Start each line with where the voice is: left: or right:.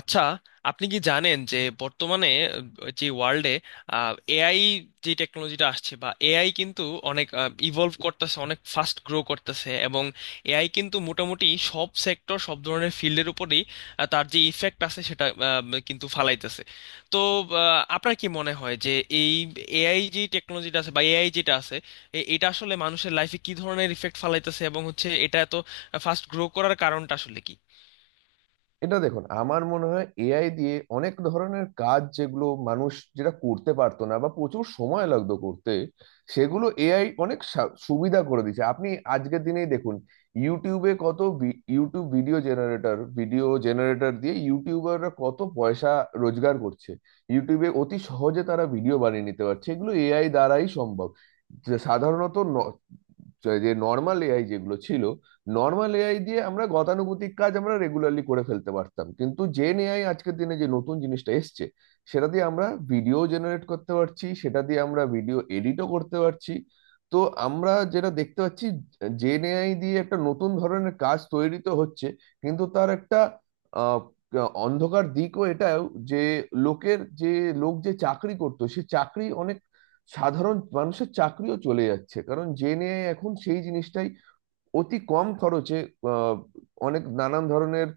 left: আচ্ছা। আপনি কি জানেন যে বর্তমানে যে ওয়ার্ল্ডে এআই যে টেকনোলজিটা আসছে বা এআই কিন্তু অনেক ইভলভ করতেছে, অনেক ফাস্ট গ্রো করতেছে, এবং এআই কিন্তু মোটামুটি সব সেক্টর, সব ধরনের ফিল্ডের উপরেই তার যে ইফেক্ট আছে সেটা কিন্তু ফালাইতেছে। তো আপনার কি মনে হয় যে এই এআই যে টেকনোলজিটা আছে বা এআই যেটা আছে, এটা আসলে মানুষের লাইফে কি ধরনের ইফেক্ট ফালাইতেছে এবং হচ্ছে এটা এত ফাস্ট গ্রো করার কারণটা আসলে কি?
right: এটা দেখুন, আমার মনে হয় এআই দিয়ে অনেক ধরনের কাজ যেগুলো মানুষ যেটা করতে পারতো না বা প্রচুর সময় লাগতো করতে, সেগুলো এআই অনেক সুবিধা করে দিয়েছে। আপনি আজকের দিনেই দেখুন, ইউটিউবে কত ইউটিউব ভিডিও জেনারেটর দিয়ে ইউটিউবাররা কত পয়সা রোজগার করছে। ইউটিউবে অতি সহজে তারা ভিডিও বানিয়ে নিতে পারছে, এগুলো এআই দ্বারাই সম্ভব। যে সাধারণত ন- যে নর্মাল এআই যেগুলো ছিল, নর্মাল এআই দিয়ে আমরা গতানুগতিক কাজ আমরা রেগুলারলি করে ফেলতে পারতাম, কিন্তু জেন এআই আজকের দিনে যে নতুন জিনিসটা এসছে, সেটা দিয়ে আমরা ভিডিও জেনারেট করতে পারছি, সেটা দিয়ে আমরা ভিডিও এডিটও করতে পারছি। তো আমরা যেটা দেখতে পাচ্ছি, জেন এআই দিয়ে একটা নতুন ধরনের কাজ তৈরি তো হচ্ছে, কিন্তু তার একটা আহ, অন্ধকার দিকও এটাও, যে লোকের যে লোক যে চাকরি করতো সে চাকরি অনেক, সাধারণ মানুষের চাকরিও চলে যাচ্ছে, কারণ জেন এআই এখন সেই জিনিসটাই অতি কম খরচে, আহ, অনেক নানান ধরনের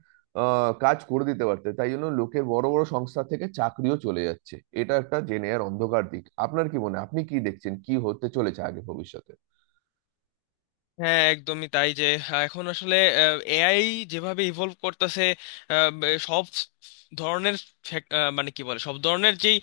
right: কাজ করে দিতে পারতে, তাই জন্য লোকে বড় বড় সংস্থা থেকে চাকরিও চলে যাচ্ছে। এটা একটা জেনে আর অন্ধকার দিক। আপনার কি মনে হয়? আপনি কি দেখছেন কি হতে চলেছে আগে ভবিষ্যতে?
left: হ্যাঁ, একদমই তাই যে এখন আসলে এআই যেভাবে ইভলভ করতেছে, সব ধরনের মানে কি বলে, সব ধরনের যেই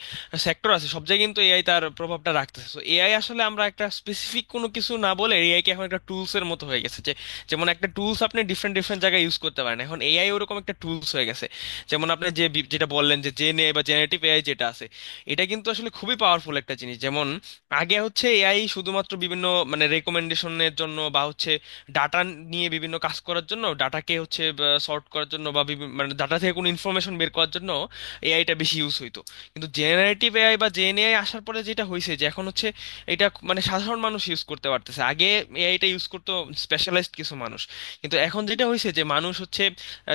left: সেক্টর আছে সব জায়গায় কিন্তু এআই তার প্রভাবটা রাখতেছে। তো এআই আসলে আমরা একটা স্পেসিফিক কোনো কিছু না বলে, এআই কে এখন একটা টুলস এর মতো হয়ে গেছে যে, যেমন একটা টুলস আপনি ডিফারেন্ট ডিফারেন্ট জায়গায় ইউজ করতে পারেন, এখন এআই ওরকম একটা টুলস হয়ে গেছে। যেমন আপনি যেটা বললেন যে জেনে বা জেনারেটিভ এআই যেটা আছে, এটা কিন্তু আসলে খুবই পাওয়ারফুল একটা জিনিস। যেমন আগে হচ্ছে এআই শুধুমাত্র বিভিন্ন মানে রেকমেন্ডেশনের জন্য বা হচ্ছে ডাটা নিয়ে বিভিন্ন কাজ করার জন্য, ডাটাকে হচ্ছে সর্ট করার জন্য বা মানে ডাটা থেকে কোনো ইনফরমেশন বের করার জন্য এআইটা বেশি ইউজ হইতো। কিন্তু জেনারেটিভ এআই বা জেএনএআই আসার পরে যেটা হয়েছে যে এখন হচ্ছে এটা মানে সাধারণ মানুষ ইউজ করতে পারতেছে। আগে এআইটা ইউজ করতো স্পেশালাইজড কিছু মানুষ, কিন্তু এখন যেটা হয়েছে যে মানুষ হচ্ছে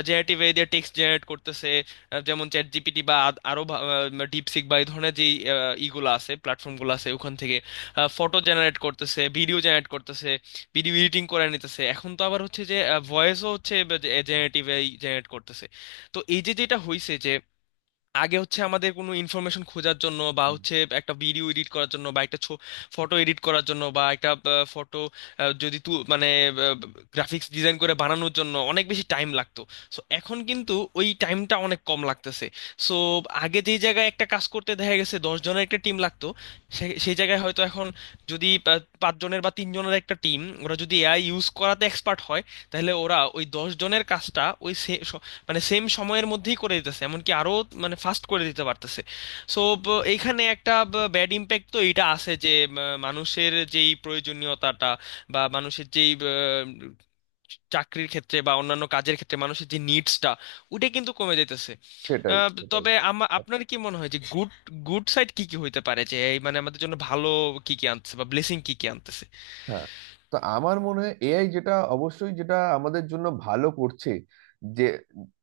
left: জেনারেটিভ এআই দিয়ে টেক্সট জেনারেট করতেছে, যেমন চ্যাট জিপিটি বা আরো ডিপসিক বা এই ধরনের যে ইগুলো আছে, প্ল্যাটফর্মগুলো আছে, ওখান থেকে ফটো জেনারেট করতেছে, ভিডিও জেনারেট করতেছে, ভিডিও এডিটিং করে নিতেছে। এখন তো আবার হচ্ছে যে ভয়েসও হচ্ছে জেনারেটিভ জেনারেট করতেছে। তো এই যে যেটা হয়েছে যে আগে হচ্ছে আমাদের কোনো ইনফরমেশন খোঁজার জন্য বা
right: হুম।
left: হচ্ছে একটা ভিডিও এডিট করার জন্য বা একটা ফটো এডিট করার জন্য বা একটা ফটো যদি তু মানে গ্রাফিক্স ডিজাইন করে বানানোর জন্য অনেক বেশি টাইম লাগতো, সো এখন কিন্তু ওই টাইমটা অনেক কম লাগতেছে। সো আগে যেই জায়গায় একটা কাজ করতে দেখা গেছে 10 জনের একটা টিম লাগতো, সেই জায়গায় হয়তো এখন যদি পাঁচ জনের বা তিন জনের একটা টিম ওরা যদি এআই ইউজ করাতে এক্সপার্ট হয়, তাহলে ওরা ওই 10 জনের কাজটা ওই মানে সেম সময়ের মধ্যেই করে দিতেছে, এমনকি আরো মানে ফাস্ট করে দিতে পারতেছে। সো এইখানে একটা ব্যাড ইম্প্যাক্ট তো এটা আছে যে মানুষের যেই প্রয়োজনীয়তাটা বা মানুষের যেই চাকরির ক্ষেত্রে বা অন্যান্য কাজের ক্ষেত্রে মানুষের যে নিডসটা, ওটা কিন্তু কমে যাইতেছে।
right: সেটাই, সেটাই।
left: তবে আমার আপনার কি মনে হয় যে গুড, গুড সাইড কি কি হইতে পারে, যে এই মানে আমাদের জন্য ভালো কি কি আনতেছে বা ব্লেসিং কি কি আনতেছে?
right: হ্যাঁ, তো আমার মনে হয় এআই যেটা অবশ্যই যেটা আমাদের জন্য ভালো করছে, যে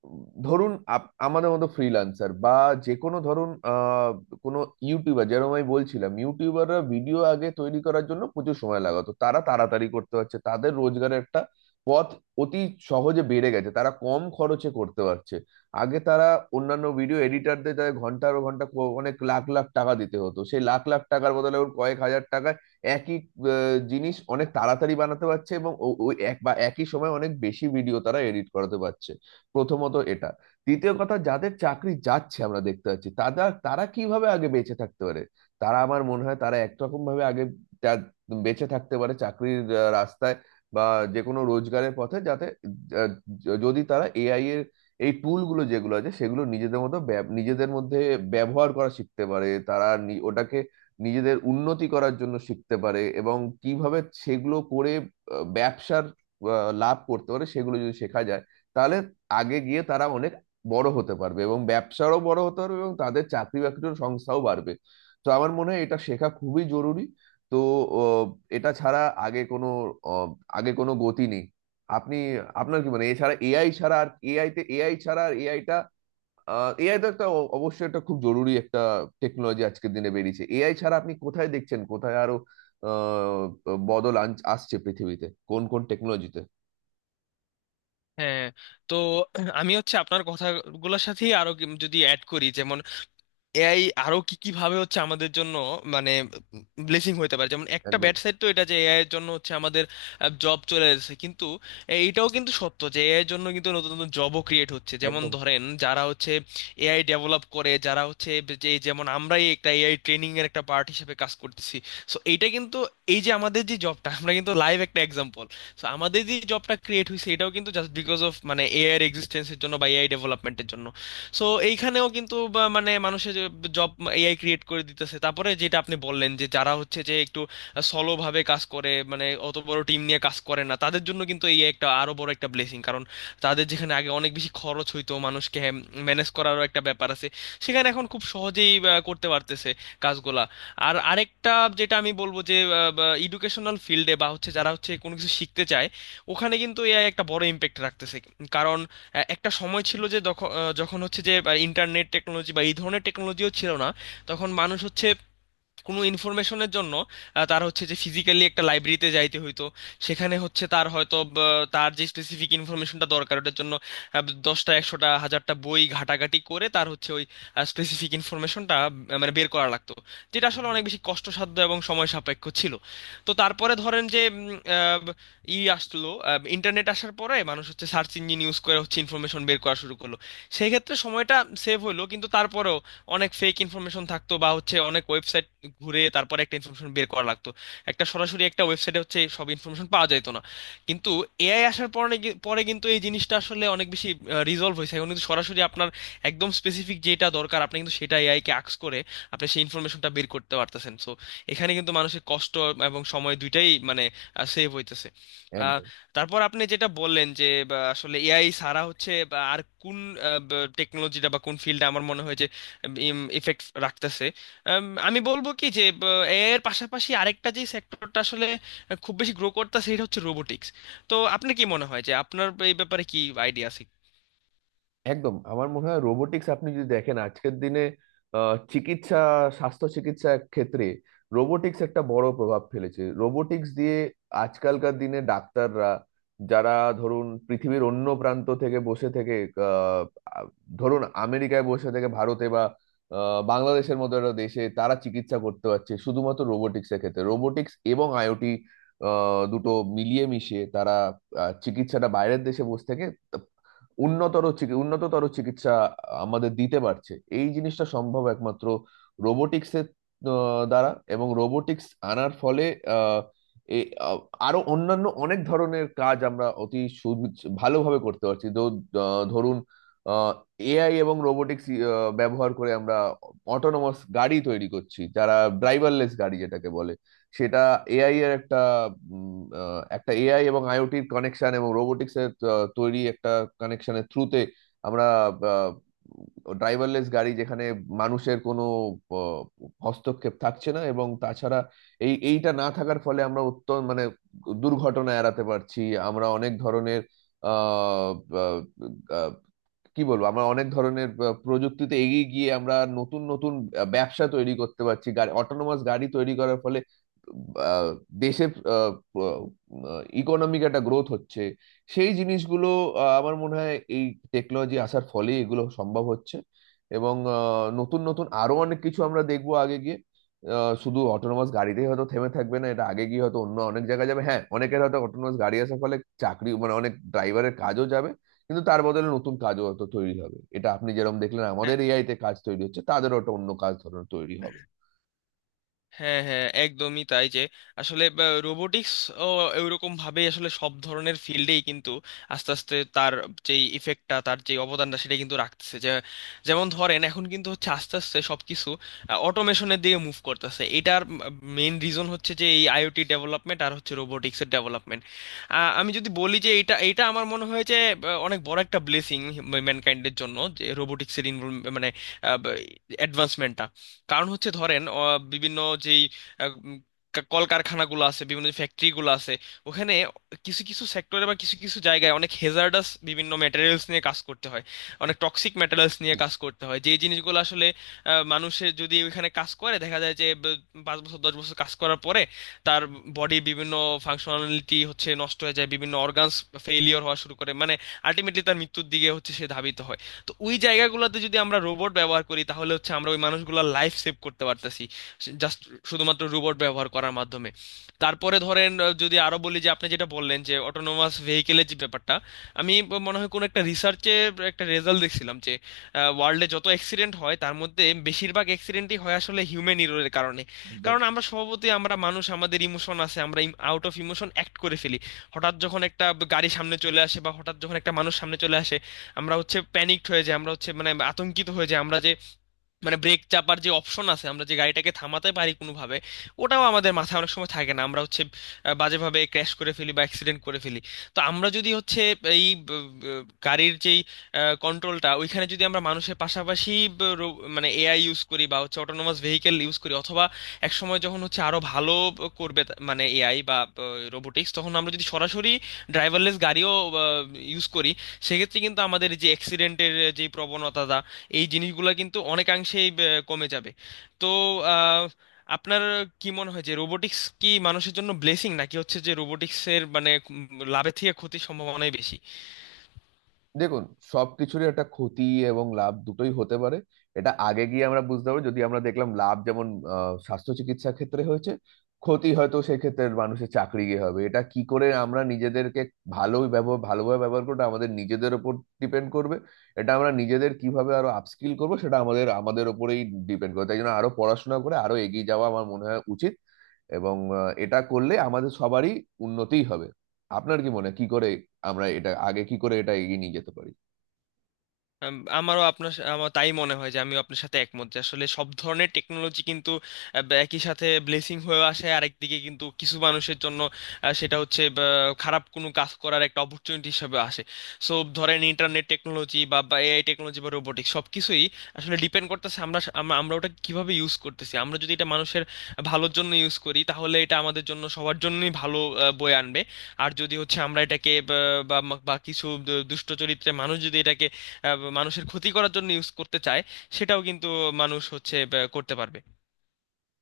right: ধরুন আমাদের মতো ফ্রিল্যান্সার বা যে কোনো, ধরুন কোনো ইউটিউবার, যেরকম আমি বলছিলাম ইউটিউবাররা ভিডিও আগে তৈরি করার জন্য প্রচুর সময় লাগাতো, তারা তাড়াতাড়ি করতে পারছে, তাদের রোজগারের একটা পথ অতি সহজে বেড়ে গেছে, তারা কম খরচে করতে পারছে। আগে তারা অন্যান্য ভিডিও এডিটারদের তাদের ঘন্টার ঘন্টা অনেক লাখ লাখ টাকা দিতে হতো, সেই লাখ লাখ টাকার বদলে ওর কয়েক হাজার টাকা একই জিনিস অনেক তাড়াতাড়ি বানাতে পারছে, এবং ওই এক বা একই সময় অনেক বেশি ভিডিও তারা এডিট করাতে পারছে। প্রথমত এটা। দ্বিতীয় কথা, যাদের চাকরি যাচ্ছে আমরা দেখতে পাচ্ছি, তারা তারা কিভাবে আগে বেঁচে থাকতে পারে, তারা আমার মনে হয় তারা একরকম ভাবে আগে যা- বেঁচে থাকতে পারে চাকরির রাস্তায় বা যে কোনো রোজগারের পথে, যাতে আহ, যদি তারা এআই এর এই টুলগুলো যেগুলো আছে সেগুলো নিজেদের মতো নিজেদের মধ্যে ব্যবহার করা শিখতে পারে, তারা ওটাকে নিজেদের উন্নতি করার জন্য শিখতে পারে, এবং কিভাবে সেগুলো করে ব্যবসার লাভ করতে পারে সেগুলো যদি শেখা যায়, তাহলে আগে গিয়ে তারা অনেক বড় হতে পারবে এবং ব্যবসারও বড় হতে পারবে এবং তাদের চাকরি বাকরির সংস্থাও বাড়বে। তো আমার মনে হয় এটা শেখা খুবই জরুরি। তো আহ, এটা ছাড়া আগে কোনো, আহ, গতি নেই। আপনি আপনার কি মানে, এছাড়া এআই ছাড়া আর এআই তে এআই ছাড়া আর এআইটা, এআই তো একটা অবশ্যই একটা খুব জরুরি একটা টেকনোলজি আজকের দিনে বেরিয়েছে। এআই ছাড়া আপনি কোথায় দেখছেন, কোথায় আরো আহ, বদল আসছে পৃথিবীতে, কোন কোন টেকনোলজিতে?
left: হ্যাঁ। তো আমি হচ্ছে আপনার কথাগুলোর সাথেই আরো যদি অ্যাড করি, যেমন এআই আরো কি কি ভাবে হচ্ছে আমাদের জন্য মানে ব্লেসিং হইতে পারে। যেমন একটা
right: একদম,
left: ব্যাড সাইড তো এটা যে এআই এর জন্য হচ্ছে আমাদের জব চলে যাচ্ছে, কিন্তু এইটাও কিন্তু সত্য যে এআই এর জন্য কিন্তু নতুন নতুন জবও ক্রিয়েট হচ্ছে। যেমন
right: একদম,
left: ধরেন যারা হচ্ছে এআই ডেভেলপ করে, যারা হচ্ছে, যে যেমন আমরাই একটা এআই ট্রেনিং এর একটা পার্ট হিসেবে কাজ করতেছি। সো এইটা কিন্তু, এই যে আমাদের যে জবটা, আমরা কিন্তু লাইভ একটা এক্সাম্পল। সো আমাদের যে জবটা ক্রিয়েট হয়েছে এটাও কিন্তু জাস্ট বিকজ অফ মানে এআই এর এক্সিস্টেন্সের জন্য বা এআই ডেভেলপমেন্টের জন্য। সো এইখানেও কিন্তু বা মানে মানুষের জব এআই ক্রিয়েট করে দিতেছে। তারপরে যেটা আপনি বললেন যে যারা হচ্ছে যে একটু সলো ভাবে কাজ করে, মানে অত বড় টিম নিয়ে কাজ করে না, তাদের জন্য কিন্তু এই একটা আরো বড় একটা ব্লেসিং। কারণ তাদের যেখানে আগে অনেক বেশি খরচ হইতো, মানুষকে ম্যানেজ করারও একটা ব্যাপার আছে, সেখানে এখন খুব সহজেই করতে পারতেছে কাজগুলা। আর আরেকটা যেটা আমি বলবো যে এডুকেশনাল ফিল্ডে বা educational field এ বা হচ্ছে যারা হচ্ছে কোনো কিছু শিখতে চায়, ওখানে কিন্তু এআই একটা বড় ইম্প্যাক্ট রাখতেছে। কারণ একটা সময় ছিল যে যখন হচ্ছে যে ইন্টারনেট টেকনোলজি বা এই ধরনের টেকনোলজিও ছিল না, তখন মানুষ হচ্ছে কোনো ইনফরমেশনের জন্য তার হচ্ছে যে ফিজিক্যালি একটা লাইব্রেরিতে যাইতে হইতো। সেখানে হচ্ছে তার হয়তো তার যে স্পেসিফিক ইনফরমেশনটা দরকার ওটার জন্য 10টা 100টা 1000টা বই ঘাটাঘাটি করে তার হচ্ছে ওই স্পেসিফিক ইনফরমেশনটা মানে বের করা লাগতো, যেটা আসলে
right: একদম,
left: অনেক বেশি কষ্টসাধ্য এবং সময় সাপেক্ষ ছিল। তো তারপরে ধরেন যে ই আসলো, ইন্টারনেট আসার পরে মানুষ হচ্ছে সার্চ ইঞ্জিন ইউজ করে হচ্ছে ইনফরমেশন বের করা শুরু করলো। সেই ক্ষেত্রে সময়টা সেভ হলো, কিন্তু তারপরেও অনেক ফেক ইনফরমেশন থাকতো বা হচ্ছে অনেক ওয়েবসাইট ঘুরে তারপরে একটা ইনফরমেশন বের করা লাগতো। একটা সরাসরি একটা ওয়েবসাইটে হচ্ছে সব ইনফরমেশন পাওয়া যেত না। কিন্তু এআই আসার পরে কিন্তু এই জিনিসটা আসলে অনেক বেশি রিজলভ হয়েছে। এখন কিন্তু সরাসরি আপনার একদম স্পেসিফিক যেটা দরকার, আপনি কিন্তু সেটা এআই কে আক্স করে আপনি সেই ইনফরমেশনটা বের করতে পারতেছেন। সো এখানে কিন্তু মানুষের কষ্ট এবং সময় দুইটাই মানে সেভ হইতেছে। আহ,
right: একদম,
left: তারপর আপনি যেটা বললেন যে বা, আসলে এআই ছাড়া হচ্ছে বা আর কোন টেকনোলজিটা বা কোন ফিল্ডে আমার মনে হয় যে ইফেক্ট রাখতেছে, আমি বলবো কি যে এর পাশাপাশি আরেকটা যে সেক্টরটা আসলে খুব বেশি গ্রো করতেছে, সেটা হচ্ছে রোবোটিক্স। তো আপনার কি মনে হয় যে আপনার এই ব্যাপারে কি আইডিয়া আছে?
right: একদম। আমার মনে হয় রোবোটিক্স, আপনি যদি দেখেন আজকের দিনে আহ, চিকিৎসা স্বাস্থ্য চিকিৎসা ক্ষেত্রে রোবোটিক্স একটা বড় প্রভাব ফেলেছে। রোবোটিক্স দিয়ে আজকালকার দিনে ডাক্তাররা যারা, ধরুন পৃথিবীর অন্য প্রান্ত থেকে বসে থেকে, আহ, আ- ধরুন আমেরিকায় বসে থেকে ভারতে বা বাংলাদেশের মতো একটা দেশে তারা চিকিৎসা করতে পারছে, শুধুমাত্র রোবোটিক্স এর ক্ষেত্রে। রোবোটিক্স এবং আইওটি দুটো মিলিয়ে মিশিয়ে তারা চিকিৎসাটা বাইরের দেশে বসে থেকে উন্নততর চিকিৎসা আমাদের দিতে পারছে। এই জিনিসটা সম্ভব একমাত্র রোবোটিক্সের দ্বারা। এবং রোবোটিক্স আনার ফলে আহ, এ আ- আরো অন্যান্য অনেক ধরনের কাজ আমরা অতি ভালোভাবে করতে পারছি। তো ধরুন, এআই এবং রোবোটিক্স ব্যবহার করে আমরা অটোনোমাস গাড়ি তৈরি করছি, যারা ড্রাইভারলেস গাড়ি যেটাকে বলে, সেটা এআই এর একটা, একটা এআই এবং আইওটির কানেকশন এবং রোবোটিক্স এর তৈরি একটা কানেকশনের থ্রুতে আমরা ড্রাইভারলেস গাড়ি, যেখানে মানুষের কোনো আহ, হস্তক্ষেপ থাকছে না। এবং তাছাড়া এইটা না থাকার ফলে আমরা অত্যন্ত মানে দুর্ঘটনা এড়াতে পারছি। আমরা অনেক ধরনের আহ কি বলবো, আমরা অনেক ধরনের প্রযুক্তিতে এগিয়ে গিয়ে আমরা নতুন নতুন ব্যবসা তৈরি করতে পারছি। অটোনোমাস গাড়ি তৈরি করার ফলে আহ, দেশের ইকোনমিক একটা গ্রোথ হচ্ছে। সেই জিনিসগুলো, আমার মনে হয় এই টেকনোলজি আসার ফলে এগুলো সম্ভব হচ্ছে। এবং নতুন নতুন আরো অনেক কিছু আমরা দেখবো আগে গিয়ে। শুধু অটোনোমাস গাড়িতেই হয়তো থেমে থাকবে না, এটা আগে গিয়ে হয়তো অন্য অনেক জায়গায় যাবে। হ্যাঁ, অনেকের হয়তো অটোনোমাস গাড়ি আসার ফলে চাকরি, মানে অনেক ড্রাইভারের কাজও যাবে, কিন্তু তার বদলে নতুন কাজও হয়তো তৈরি হবে। এটা আপনি যেরকম দেখলেন আমাদের এআই তে কাজ তৈরি হচ্ছে, তাদেরও একটা অন্য কাজ ধরনের তৈরি হবে।
left: হ্যাঁ, হ্যাঁ, একদমই তাই যে আসলে রোবোটিক্স ও এরকম ভাবে আসলে সব ধরনের ফিল্ডেই কিন্তু আস্তে আস্তে তার যেই ইফেক্টটা, তার যে অবদানটা সেটা কিন্তু রাখতেছে। যে যেমন ধরেন এখন কিন্তু হচ্ছে আস্তে আস্তে সবকিছু অটোমেশনের দিকে মুভ করতেছে, এটার মেইন রিজন হচ্ছে যে এই আইওটি ডেভেলপমেন্ট আর হচ্ছে রোবোটিক্সের ডেভেলপমেন্ট। আমি যদি বলি যে এটা এটা আমার মনে হয় যে অনেক বড় একটা ব্লেসিং ম্যানকাইন্ডের জন্য, যে রোবোটিক্সের ইনভলভ মানে অ্যাডভান্সমেন্টটা। কারণ হচ্ছে ধরেন বিভিন্ন যেই আহ, উম, কলকারখানাগুলো আছে, বিভিন্ন ফ্যাক্টরিগুলো আছে, ওখানে কিছু কিছু সেক্টরে বা কিছু কিছু জায়গায় অনেক হেজার্ডাস বিভিন্ন ম্যাটেরিয়ালস নিয়ে কাজ করতে হয়, অনেক টক্সিক ম্যাটেরিয়ালস নিয়ে কাজ করতে হয়। যে জিনিসগুলো আসলে মানুষের যদি ওইখানে কাজ করে দেখা যায় যে 5 বছর 10 বছর কাজ করার পরে তার বডির বিভিন্ন ফাংশনালিটি হচ্ছে নষ্ট হয়ে যায়, বিভিন্ন অর্গানস ফেইলিওর হওয়া শুরু করে, মানে আলটিমেটলি তার মৃত্যুর দিকে হচ্ছে সে ধাবিত হয়। তো ওই জায়গাগুলোতে যদি আমরা রোবট ব্যবহার করি, তাহলে হচ্ছে আমরা ওই মানুষগুলোর লাইফ সেভ করতে পারতেছি, জাস্ট শুধুমাত্র রোবট ব্যবহার করার মাধ্যমে। তারপরে ধরেন যদি আরো বলি যে আপনি যেটা বললেন যে অটোনোমাস ভেহিকেলের যে ব্যাপারটা, আমি মনে হয় কোনো একটা রিসার্চে একটা রেজাল্ট দেখছিলাম যে ওয়ার্ল্ডে যত অ্যাক্সিডেন্ট হয় তার মধ্যে বেশিরভাগ অ্যাক্সিডেন্টই হয় আসলে হিউম্যান এররের কারণে।
right: একদম।
left: কারণ আমরা স্বভাবতই আমরা মানুষ, আমাদের ইমোশন আছে, আমরা আউট অফ ইমোশন অ্যাক্ট করে ফেলি। হঠাৎ যখন একটা গাড়ি সামনে চলে আসে বা হঠাৎ যখন একটা মানুষ সামনে চলে আসে, আমরা হচ্ছে প্যানিকড হয়ে যাই, আমরা হচ্ছে মানে আতঙ্কিত হয়ে যাই। আমরা যে মানে ব্রেক চাপার যে অপশন আছে, আমরা যে গাড়িটাকে থামাতে পারি কোনোভাবে, ওটাও আমাদের মাথায় অনেক সময় থাকে না, আমরা হচ্ছে বাজেভাবে ক্র্যাশ করে ফেলি বা অ্যাক্সিডেন্ট করে ফেলি। তো আমরা যদি হচ্ছে এই গাড়ির যেই কন্ট্রোলটা, ওইখানে যদি আমরা মানুষের পাশাপাশি মানে এআই ইউজ করি বা হচ্ছে অটোনোমাস ভেহিকেল ইউজ করি, অথবা এক সময় যখন হচ্ছে আরো ভালো করবে মানে এআই বা রোবোটিক্স, তখন আমরা যদি সরাসরি ড্রাইভারলেস গাড়িও ইউজ করি, সেক্ষেত্রে কিন্তু আমাদের যে অ্যাক্সিডেন্টের যে প্রবণতা, এই জিনিসগুলো কিন্তু অনেকাংশেই কমে যাবে। তো আহ, আপনার কি মনে হয় যে রোবোটিক্স কি মানুষের জন্য ব্লেসিং, নাকি হচ্ছে যে রোবোটিক্সের মানে লাভের থেকে ক্ষতির সম্ভাবনাই বেশি?
right: দেখুন, সবকিছুরই একটা ক্ষতি এবং লাভ দুটোই হতে পারে। এটা আগে গিয়ে আমরা বুঝতে পারবো। যদি আমরা দেখলাম লাভ যেমন স্বাস্থ্য চিকিৎসা ক্ষেত্রে হয়েছে, ক্ষতি হয়তো সেই ক্ষেত্রে মানুষের চাকরি গিয়ে হবে। এটা কি করে আমরা নিজেদেরকে ভালোভাবে ব্যবহার করবো, এটা আমাদের নিজেদের ওপর ডিপেন্ড করবে। এটা আমরা নিজেদের কিভাবে আরো আপস্কিল করবো, সেটা আমাদের আমাদের ওপরেই ডিপেন্ড করবে। তাই জন্য আরো পড়াশোনা করে আরো এগিয়ে যাওয়া আমার মনে হয় উচিত। এবং এটা করলে আমাদের সবারই উন্নতি হবে। আপনার কি মনে হয় কি করে আমরা এটা আগে, কি করে এটা এগিয়ে নিয়ে যেতে পারি?
left: আমার তাই মনে হয় যে আমিও আপনার সাথে একমত যে আসলে সব ধরনের টেকনোলজি কিন্তু বা একই সাথে ব্লেসিং হয়ে আসে, আরেকদিকে কিন্তু কিছু মানুষের জন্য সেটা হচ্ছে বা, খারাপ কোনো কাজ করার একটা অপরচুনিটি হিসেবে আসে। সো ধরেন ইন্টারনেট টেকনোলজি বা এআই টেকনোলজি বা রোবোটিক্স, সব কিছুই আসলে ডিপেন্ড করতেছে আমরা আমরা ওটা কিভাবে ইউজ করতেছি। আমরা যদি এটা মানুষের ভালোর জন্য ইউজ করি, তাহলে এটা আমাদের জন্য সবার জন্যই ভালো বয়ে আনবে। আর যদি হচ্ছে আমরা এটাকে বা বা কিছু দুষ্ট চরিত্রের মানুষ যদি এটাকে মানুষের ক্ষতি করার জন্য ইউজ করতে চায়, সেটাও কিন্তু মানুষ হচ্ছে করতে পারবে।